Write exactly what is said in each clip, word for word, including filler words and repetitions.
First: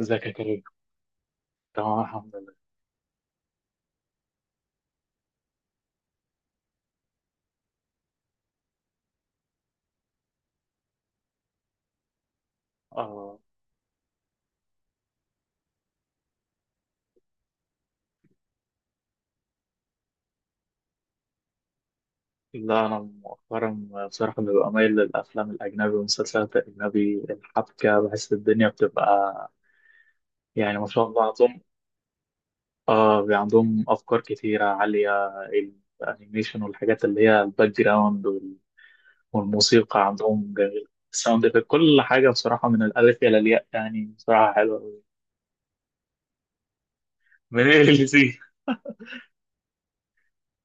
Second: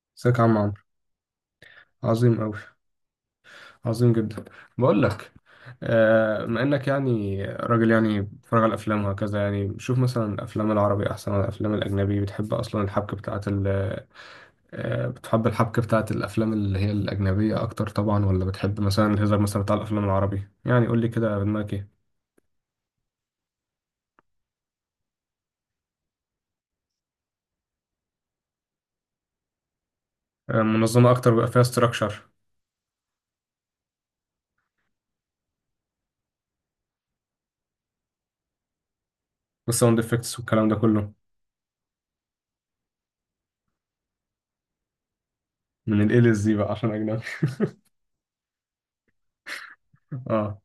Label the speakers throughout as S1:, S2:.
S1: ازيك يا
S2: ازيك يا عم
S1: كريم؟
S2: عمرو؟
S1: تمام الحمد
S2: عظيم
S1: لله.
S2: أوي. عظيم جدا. بقول لك، آه، بما انك يعني راجل يعني بتتفرج على الافلام وهكذا. يعني شوف مثلا، الافلام العربي احسن ولا الافلام الاجنبي؟ بتحب اصلا الحبكه
S1: آه
S2: بتاعه ال آه، بتحب الحبكه بتاعه الافلام اللي هي الاجنبيه اكتر طبعا، ولا بتحب مثلا الهزار مثلا بتاع الافلام العربي؟ يعني قول لي كده دماغك ايه.
S1: لا، أنا مؤخرا بصراحة ببقى مايل للأفلام الأجنبي والمسلسلات الأجنبي، الحبكة بحس الدنيا بتبقى
S2: آه،
S1: يعني ما شاء
S2: منظمه
S1: الله
S2: اكتر بقى،
S1: عندهم.
S2: فيها استراكشر.
S1: آه، بي- عندهم أفكار كتيرة عالية، الأنيميشن والحاجات اللي هي الباك جراوند وال-
S2: والساوند
S1: والموسيقى
S2: افكتس
S1: عندهم
S2: والكلام ده
S1: جميلة.
S2: كله.
S1: الساوند إفكت، كل حاجة بصراحة من الألف إلى الياء، يعني بصراحة حلوة أوي.
S2: من الاي للزي بقى عشان اجنبي.
S1: من ايه اللي زي؟
S2: اه.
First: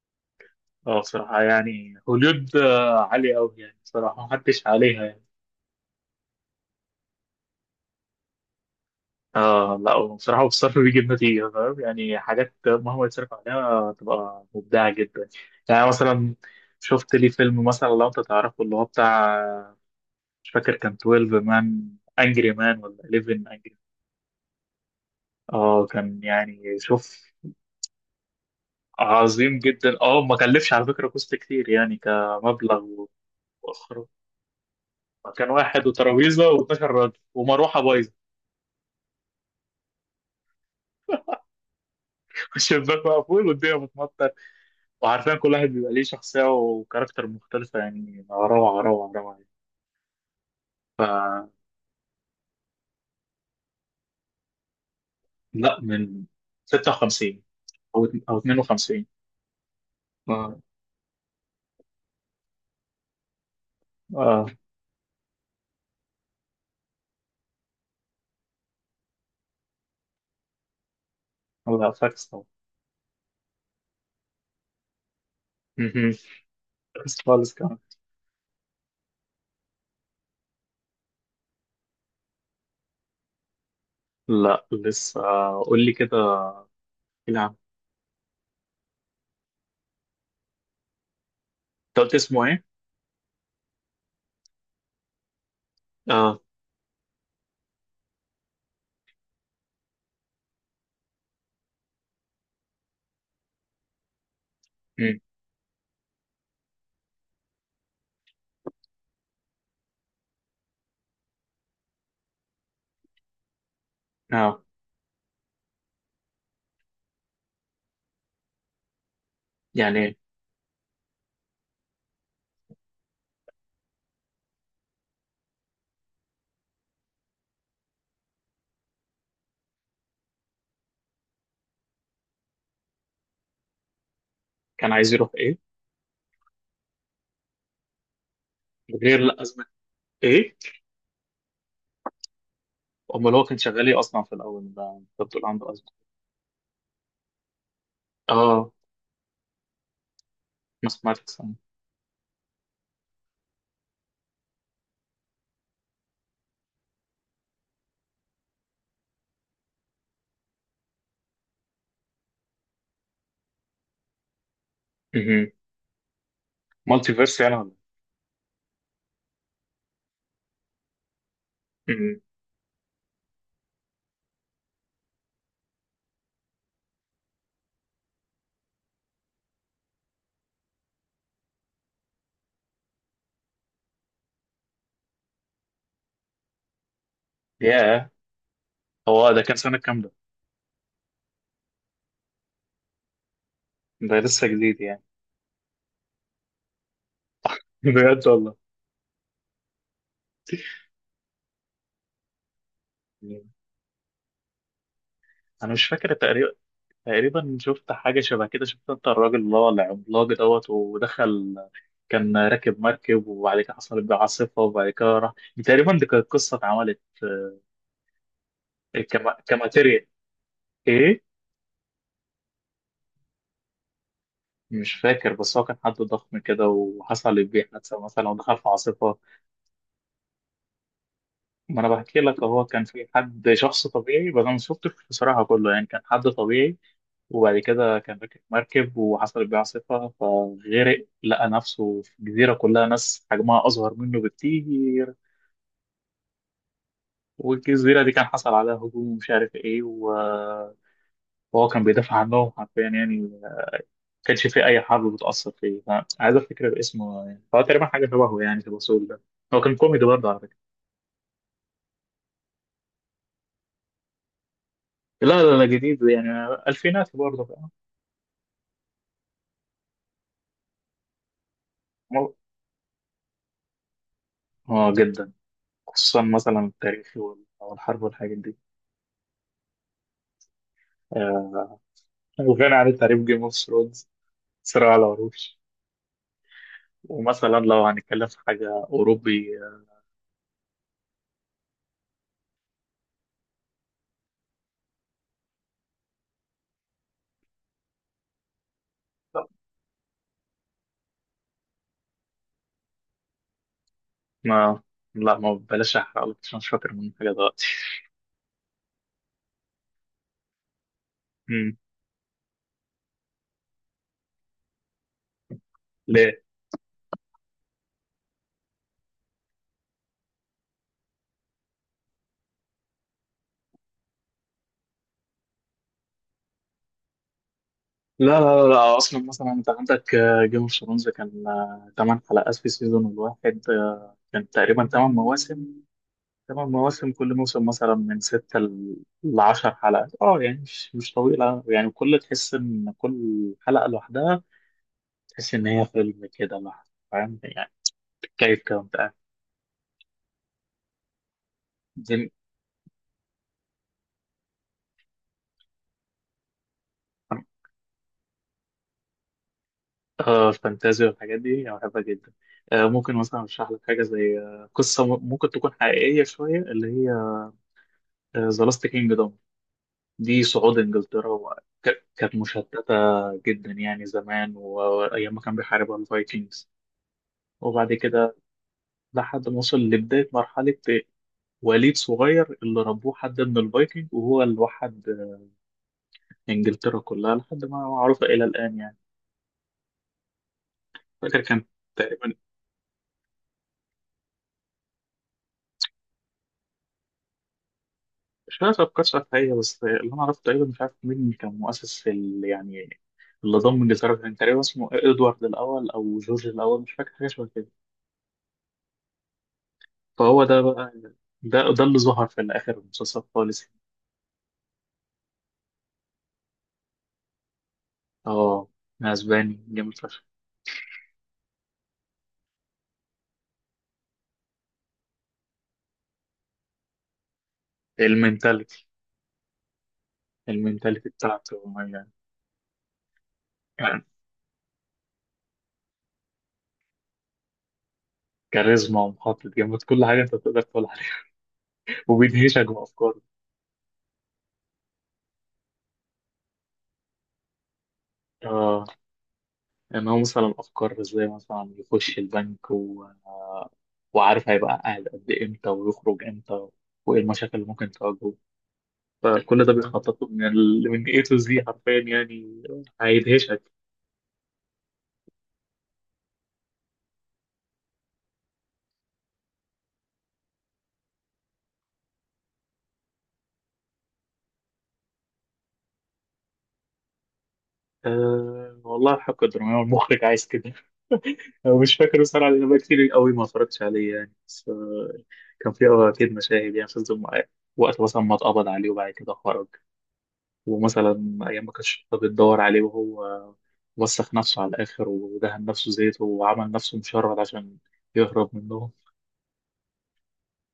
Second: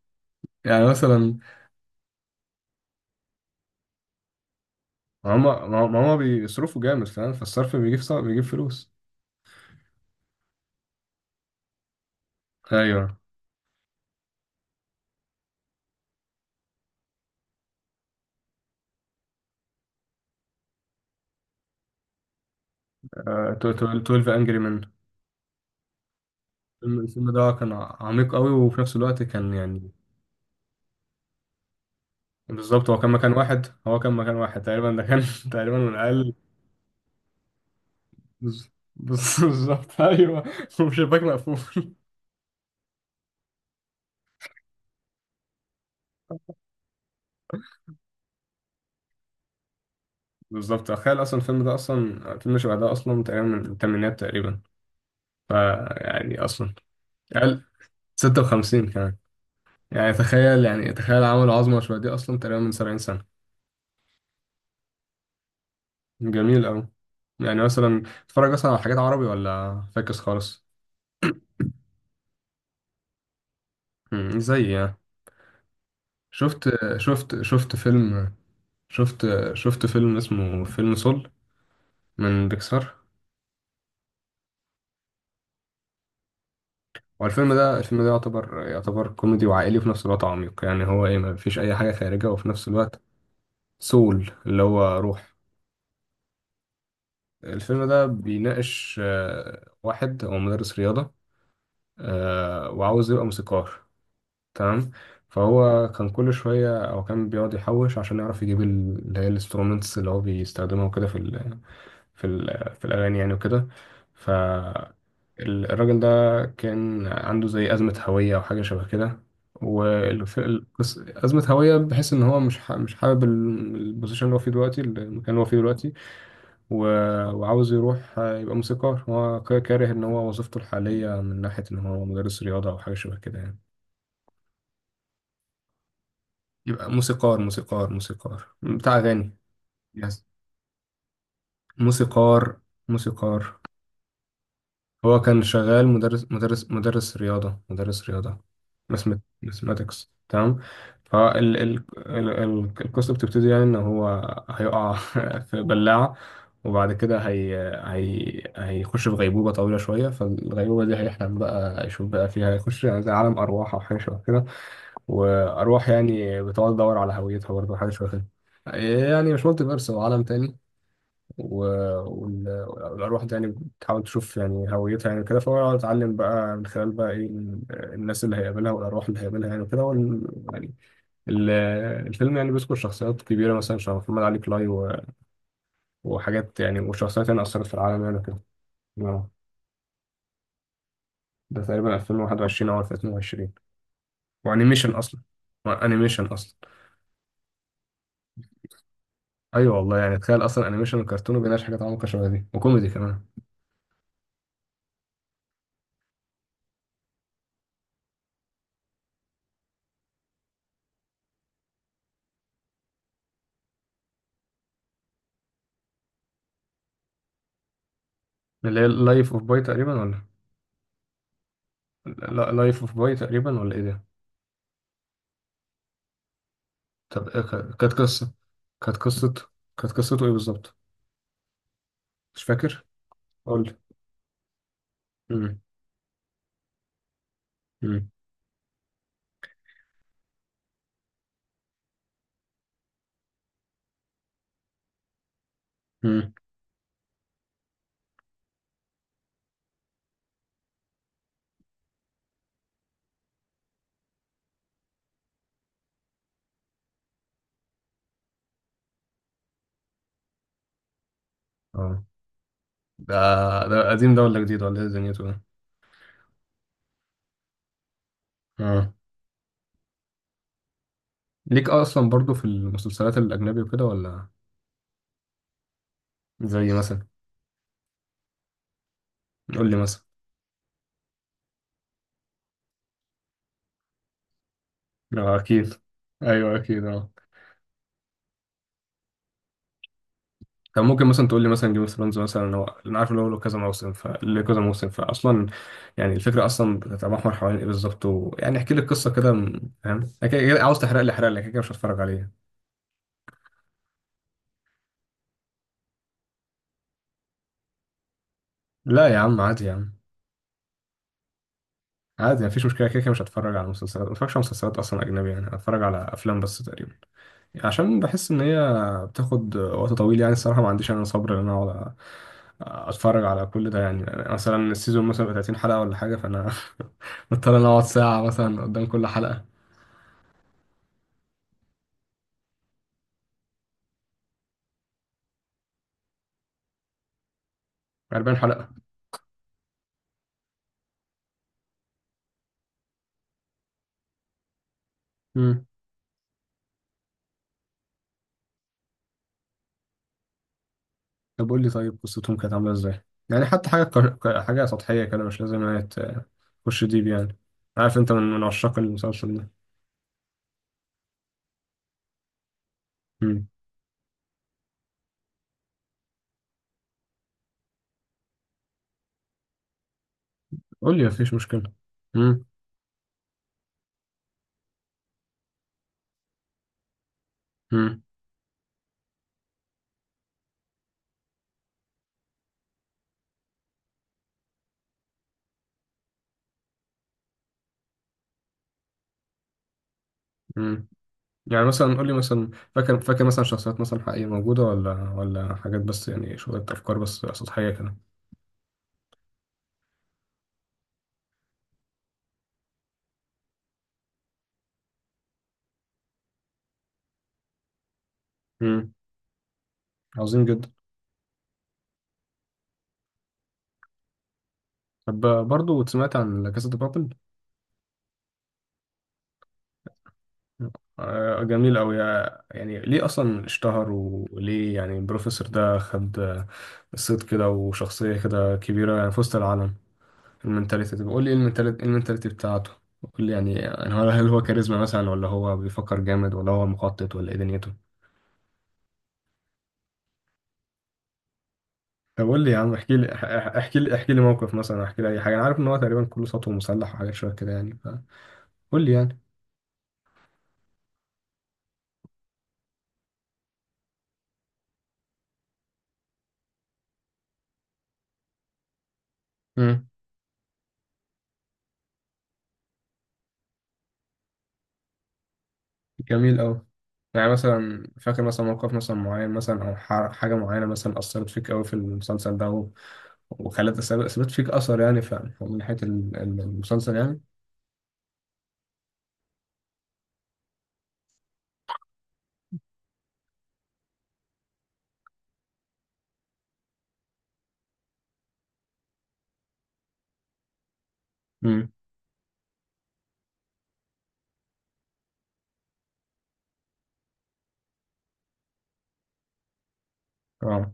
S2: يعني
S1: اه
S2: مثلا
S1: بصراحة، يعني هوليود آه، عالية أوي، يعني بصراحة محدش عليها يعني.
S2: ما هما ما ما هما بيصرفوا جامد فاهم، فالصرف بيجيب صع- بيجيب فلوس.
S1: اه لا، هو بصراحة الصرف بيجيب نتيجة، فاهم؟ يعني حاجات مهما
S2: ايوه.
S1: يتصرف عليها تبقى مبدعة جدا. يعني مثلا شفت لي فيلم مثلا، لو انت تعرفه اللي هو بتاع، مش فاكر، كان اثنا عشر مان انجري مان ولا حداشر
S2: آه،
S1: انجري؟
S2: اتناشر انجري مان.
S1: اه كان يعني
S2: الفيلم الفيلم
S1: شوف
S2: ده كان عميق قوي، وفي نفس الوقت كان
S1: عظيم
S2: يعني.
S1: جدا. اه ما كلفش على فكرة كوست كتير، يعني كمبلغ
S2: بالظبط، هو كان مكان واحد، هو
S1: وإخراج.
S2: كان مكان واحد تقريبا، ده كان
S1: كان
S2: تقريبا
S1: واحد
S2: من اقل.
S1: وترابيزة و12 راجل ومروحة بايظة،
S2: بز- بز- بالظبط ايوه. وشباك مقفول.
S1: والشباك مقفول والدنيا بتمطر، وعارفين كل واحد بيبقى ليه شخصية وكاركتر مختلفة، يعني روعة، روعة، روعة يعني.
S2: بالظبط، تخيل اصلا الفيلم ده اصلا فيلم شبه ده اصلا تقريبا من الثمانينات تقريبا.
S1: لا، من
S2: فيعني اصلا
S1: ستة وخمسين
S2: اقل.
S1: أو اتن- أو
S2: ستة وخمسين
S1: اثنين وخمسين.
S2: كمان. يعني
S1: آه،
S2: تخيل، يعني تخيل عملوا عظمه شبه دي اصلا تقريبا من سبعين سنة سنه.
S1: آه،
S2: جميل أوي. يعني مثلا بتتفرج مثلا على حاجات عربي ولا فاكس خالص؟
S1: لا فاكس طبعا.
S2: مم، زي يعني.
S1: مهم.
S2: شفت
S1: فاكس
S2: شفت
S1: خالص
S2: شفت
S1: كمان.
S2: فيلم شفت شفت فيلم اسمه فيلم سول من بيكسار.
S1: لا لسه، آه، قول لي كده.
S2: والفيلم
S1: نعم.
S2: ده الفيلم ده يعتبر يعتبر كوميدي وعائلي وفي نفس الوقت عميق. يعني هو ايه، ما فيش اي حاجة
S1: أنت قلت
S2: خارجة
S1: اسمه
S2: وفي
S1: إيه؟
S2: نفس الوقت. سول اللي هو روح.
S1: آه.
S2: الفيلم ده بيناقش آه، واحد هو مدرس رياضة، آه، وعاوز يبقى موسيقار. تمام.
S1: مم.
S2: فهو كان كل شوية أو كان بيقعد يحوش عشان يعرف يجيب ال- اللي هي الانسترومنتس اللي هو بيستخدمها وكده، في ال في ال في الأغاني يعني وكده.
S1: آه.
S2: فالراجل ده كان عنده زي أزمة هوية أو حاجة شبه كده.
S1: يعني
S2: والقصة أزمة هوية، بحيث إن هو مش ح- مش حابب ال- البوزيشن اللي هو فيه دلوقتي، المكان اللي هو فيه دلوقتي. و- وعاوز يروح يبقى موسيقار. هو كاره إن هو وظيفته الحالية من ناحية إن هو مدرس رياضة أو حاجة شبه كده يعني.
S1: كان عايز يروح إيه؟
S2: يبقى موسيقار، موسيقار موسيقار بتاع
S1: غير،
S2: أغاني.
S1: لا، أزمة
S2: يس.
S1: إيه؟
S2: موسيقار.
S1: أمال هو كان
S2: موسيقار.
S1: شغال إيه أصلا في الأول ده؟ أنت
S2: هو كان
S1: بتقول عنده
S2: شغال
S1: أزمة.
S2: مدرس، مدرس مدرس رياضة مدرس رياضة.
S1: آه.
S2: ماثمات- ماثماتكس. تمام. فال
S1: ماثماتكس.
S2: ال ال ال- القصة بتبتدي يعني إن هو هيقع في بلاعة. وبعد كده هي هي هيخش في غيبوبة طويلة شوية، فالغيبوبة دي هيحلم بقى يشوف بقى فيها، يخش يعني زي عالم أرواح أو حاجة شبه كده. واروح يعني بتقعد ادور على
S1: مالتي فيرس
S2: هويتها
S1: يعني ولا إيه؟
S2: برضه، حاجه شبه كده. يعني مش مالتي فيرس، هو عالم تاني. و...
S1: مهم.
S2: وال... والأرواح دي يعني بتحاول تشوف يعني هويتها يعني كده، فهو اتعلم بقى من خلال بقى إيه، الناس اللي هيقابلها والأرواح اللي هيقابلها يعني كده. وال... يعني ال... الفيلم يعني بيذكر شخصيات كبيرة مثلا شبه محمد علي كلاي، و... وحاجات يعني، وشخصيات يعني أثرت في العالم
S1: ياه.
S2: يعني كده.
S1: هو ده كان سنة كام ده؟
S2: ده تقريبا ألفين وواحد وعشرين أو ألفين واتنين وعشرين.
S1: ده لسه جديد
S2: وأنيميشن
S1: يعني.
S2: أصلا. وأنيميشن أصلا.
S1: بجد والله.
S2: ايوه والله، يعني تخيل اصلا انيميشن وكرتون وبيناقش حاجات عمقى شبه دي، وكوميدي كمان.
S1: انا مش فاكر، تقريبا تقريبا شفت حاجه شبه كده. شفت، انت الراجل اللي هو العملاق دوت ودخل، كان راكب مركب وبعد كده حصلت بيه عاصفه وبعد كده راح، تقريبا دي كانت قصه اتعملت.
S2: اللي هي
S1: آه،
S2: لايف
S1: كما-
S2: اوف باي تقريبا،
S1: كماتيريال.
S2: ولا؟
S1: ايه.
S2: لا لايف اوف باي تقريبا ولا ايه ده؟
S1: مش فاكر، بس هو كان حد ضخم كده
S2: طب إيه،
S1: وحصل بيه
S2: ك- كانت
S1: حادثه مثلا
S2: قصه
S1: ودخل في
S2: كانت
S1: عاصفه.
S2: قصه كانت قصته ايه بالظبط؟
S1: ما انا بحكي لك،
S2: مش
S1: هو كان
S2: فاكر.
S1: في حد
S2: قول لي.
S1: شخص طبيعي، بس انا ما شفتش بصراحه
S2: مم.
S1: كله يعني، كان حد طبيعي وبعد كده
S2: مم.
S1: كان راكب مركب وحصلت بيه عاصفه فغرق، لقى نفسه في جزيره كلها ناس حجمها اصغر منه بكتير.
S2: مم.
S1: والجزيره دي كان حصل عليها هجوم ومش عارف ايه، و- وهو كان بيدافع عنهم حرفيا، يعني ما كانش في اي حرب بتاثر فيه، فعايز افتكر اسمه يعني. فهو تقريبا حاجه شبهه يعني في الوصول ده. هو كان كوميدي برضه على فكره.
S2: اه. ده، ده قديم ده ولا جديد ولا ايه دنيته ده؟
S1: لا، لا، لا، جديد يعني، الفينات برضه.
S2: اه. ليك اصلا برضو في المسلسلات الاجنبي وكده، ولا؟
S1: اه جدا، خصوصا مثلا
S2: زي مثلا،
S1: التاريخ وال- أو الحرب والحاجات دي.
S2: قول لي مثلا.
S1: آه، وغني عن التعريف، جيم اوف ثرونز، صراع
S2: اه
S1: العروش.
S2: اكيد. ايوه اكيد اه.
S1: ومثلا لو هنتكلم في حاجة أوروبي آه،
S2: طب ممكن مثلا تقول لي مثلا جيم اوف ثرونز مثلا؟ هو انا عارف ان هو له كذا موسم، فله كذا موسم، فاصلا يعني الفكره اصلا بتتمحور حوالين ايه بالظبط؟ ويعني احكي لي القصه كده، م- فاهم؟ أنا كده- كده عاوز، تحرق لي، احرق لي كده، كده مش هتفرج عليه.
S1: ما لا، ما بلاش أحرقلك عشان مش فاكر من حاجة دلوقتي.
S2: لا يا عم عادي يا عم.
S1: مم.
S2: عادي مفيش مشكله، كده كده مش هتفرج على مسلسلات. ما بتفرجش على مسلسلات اصلا اجنبي يعني، هتفرج على افلام
S1: ليه؟
S2: بس تقريبا. عشان بحس ان هي بتاخد وقت طويل يعني. الصراحه ما عنديش انا صبر ان انا اقعد اتفرج على كل ده. يعني مثلا السيزون مثلا بيبقى ثلاثين حلقة حلقه ولا حاجه، فانا بضطر ان اقعد ساعه
S1: لا،
S2: مثلا
S1: لا، لا،
S2: قدام
S1: لا،
S2: كل
S1: أصلا
S2: حلقه.
S1: مثلا أنت عندك جيم اوف ثرونز، كان آه، تمن حلقات في سيزون الواحد، آه، كان تقريبا تمن مواسم. تمن مواسم، كل موسم مثلا من
S2: أربعين حلقة
S1: ستة
S2: حلقه.
S1: ل- لعشر حلقات، اه يعني مش مش طويلة، يعني كل تحس إن كل حلقة لوحدها، تحس
S2: امم.
S1: إن هي فيلم كده لحظة، فاهم يعني؟ بتتكيف كده وأنت قاعد.
S2: طب قول لي، طيب
S1: دي ال-
S2: قصتهم كانت عامله ازاي؟ يعني حتى حاجه كر... ك- حاجه سطحيه كده، مش لازم هي ت- تخش ديب يعني. عارف انت من من عشاق المسلسل ده.
S1: آه الفانتازيا والحاجات دي أنا بحبها جدا. آه ممكن مثلا
S2: امم.
S1: أشرح لك حاجة زي آه قصة م- ممكن تكون حقيقية شوية، اللي هي ذا لاست كينجدوم. دي صعود
S2: قول لي
S1: إنجلترا،
S2: مفيش
S1: وك-
S2: مشكله.
S1: كانت
S2: امم.
S1: مشتتة جدا يعني زمان و- وأيام ما كان بيحاربها الفايكنجز، وبعد كده لحد ما وصل لبداية مرحلة وليد صغير اللي ربوه حد من الفايكنج، وهو اللي وحد آه، إنجلترا كلها لحد ما معروفة إلى الآن يعني.
S2: امم.
S1: فاكر كان
S2: يعني مثلا قول لي
S1: تقريبا
S2: مثلا، فاكر فاكر مثلا شخصيات مثلا حقيقية موجودة، ولا ولا حاجات بس يعني شوية أفكار بس سطحية كده؟
S1: مش فاكر أفكار شافعية، بس اللي أنا عرفته تقريبا مش عارف مين كان مؤسس ال- يعني اللي ضم إنجلترا، كان تقريبا اسمه إدوارد الأول أو جورج الأول، مش فاكر حاجة شبه كده.
S2: امم.
S1: فهو
S2: عظيم
S1: ده
S2: جدا.
S1: بقى، ده ده اللي ظهر في الآخر المسلسل خالص.
S2: طب برضه سمعت عن لا كاسا دي بابل.
S1: اه أسباني جامد فشخ.
S2: آه، جميل أوي. آه، يعني ليه أصلا اشتهر، وليه يعني البروفيسور ده خد آه، صيت كده وشخصية كده
S1: المنتاليتي.
S2: كبيرة يعني في وسط العالم؟ المنتاليتي؟ طب
S1: المنتاليتي
S2: قول لي إيه
S1: بتاعته
S2: المنتاليتي، إيه
S1: يعني،
S2: المنتاليتي بتاعته؟ قول لي يعني، يعني
S1: يعني
S2: هل هل هو كاريزما مثلا، ولا هو بيفكر جامد، ولا هو مخطط، ولا إيه دنيته؟
S1: كاريزما ومحطة جامد، كل حاجة أنت تقدر تقول عليها،
S2: طب قول لي يا
S1: وبيدهشك
S2: عم، احكي لي
S1: بأفكاره.
S2: اح- احكي لي احكي لي موقف مثلا، احكي لي اي حاجه. انا عارف ان هو تقريبا كله سطو مسلح وحاجات شويه كده يعني، فقول
S1: اه،
S2: لي يعني.
S1: ان هو مثلا افكار زي مثلا يخش البنك، و... وعارف هيبقى قاعد قد إيه، امتى ويخرج امتى، وايه المشاكل اللي ممكن تواجهه، فكل ده
S2: امم.
S1: بيخطط له من ال... من إيه تو زد حرفيا يعني، هيدهشك.
S2: جميل أوي. يعني مثلا فاكر مثلا موقف مثلا معين مثلا، أو ح- حاجة معينة مثلا أثرت فيك أوي في المسلسل ده، و- وخلت أثر- سابت فيك أثر يعني، ف- من ناحية ال- ال- المسلسل يعني.
S1: أه والله حق الدراما المخرج عايز كده. أنا مش فاكر بصراحة، لأن بقى كتير قوي ما اتفرجتش عليه يعني، بس آه، كان في أكيد مشاهد، يعني شفت وقت مثلا ما اتقبض عليه وبعد كده خرج، ومثلا أيام ما
S2: امم.
S1: كانتش الشرطه بتدور عليه وهو وسخ نفسه على الآخر ودهن نفسه زيت وعمل نفسه مشرد عشان يهرب منهم.
S2: اه،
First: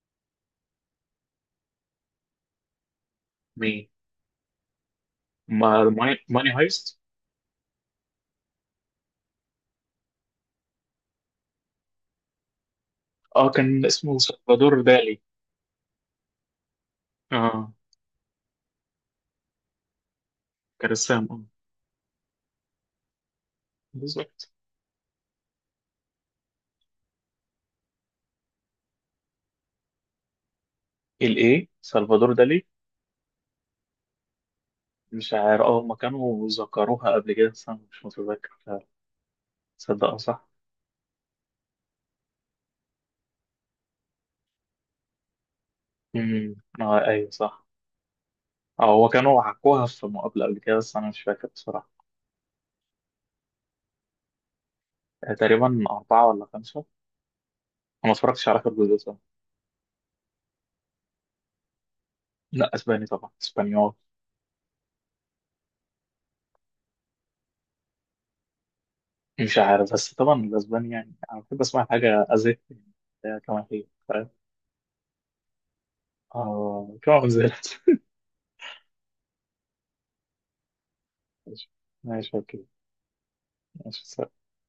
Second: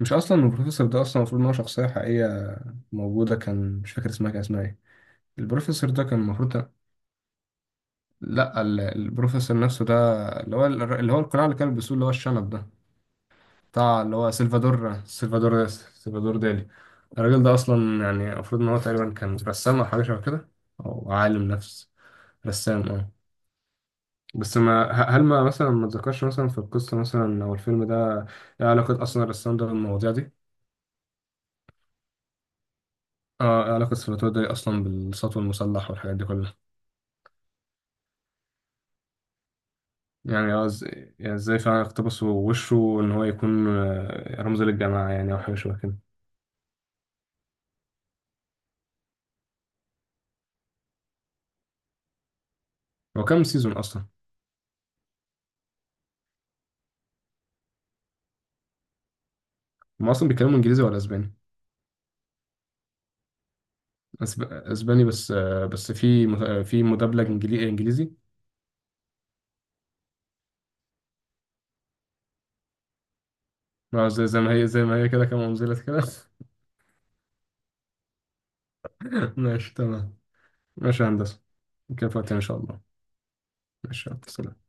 S2: مش أصلا البروفيسور ده أصلا المفروض إن هو شخصية حقيقية موجودة كان،
S1: مين؟
S2: مش فاكر اسمها كان اسمها إيه؟
S1: ما
S2: البروفيسور ده
S1: ماني
S2: كان
S1: ماني
S2: المفروض.
S1: هايست؟
S2: لا، ال- البروفيسور نفسه ده، اللي هو الر- اللي هو القناع اللي كان بيلبسوه، اللي هو الشنب ده.
S1: اه، كان
S2: بتاع اللي
S1: اسمه
S2: هو
S1: سلفادور
S2: سلفادور،
S1: دالي.
S2: سلفادور سلفادور دالي. الراجل ده
S1: اه،
S2: اصلا يعني المفروض ان هو تقريبا كان رسام او حاجه شبه كده. او
S1: كرسام اه.
S2: عالم نفس. رسام اه.
S1: بالظبط.
S2: بس ما ه- هل ما مثلا ما اتذكرش مثلا في القصه مثلا او الفيلم ده، ايه علاقه اصلا الرسام ده بالمواضيع دي؟
S1: الايه سلفادور دالي.
S2: اه، ايه علاقه سلفادور دالي اصلا
S1: مش
S2: بالسطو
S1: عارف، اه
S2: المسلح
S1: هما
S2: والحاجات دي
S1: كانوا
S2: كلها؟
S1: ذكروها قبل كده بس انا مش متذكر، تصدق، اه صح.
S2: يعني اه إز- يعني ازاي فعلا اقتبسوا وشه ان هو يكون آه، رمز للجماعه يعني، او حاجه شبه كده؟
S1: امم. اه ايوه صح. اه، هو كانوا حكوها في مقابلة قبل كده بس انا مش فاكر بصراحة.
S2: هو كام سيزون اصلا؟
S1: آه، تقريبا أربعة ولا خمسة، أنا ما اتفرجتش على آخر جزء.
S2: هم اصلا بيتكلموا انجليزي ولا اسباني؟
S1: لا، اسباني طبعا، اسبانيول.
S2: أسب... اسباني، بس آه، بس في مت- آه، في مدبلج انجليزي انجليزي.
S1: مش عارف، بس طبعا الاسباني يعني انا بحب اسمع حاجه ازيك كما هي
S2: آه، زي،
S1: فاهم.
S2: زي ما هي زي ما هي كده، كما انزلت كده.
S1: اه كما انزلت.
S2: ماشي تمام. ماشي يا هندسة.
S1: ماشي.
S2: نكمل في
S1: ماشي
S2: وقتنا ان شاء
S1: اوكي.
S2: الله. ماشي يلا،
S1: ماشي.
S2: سلام.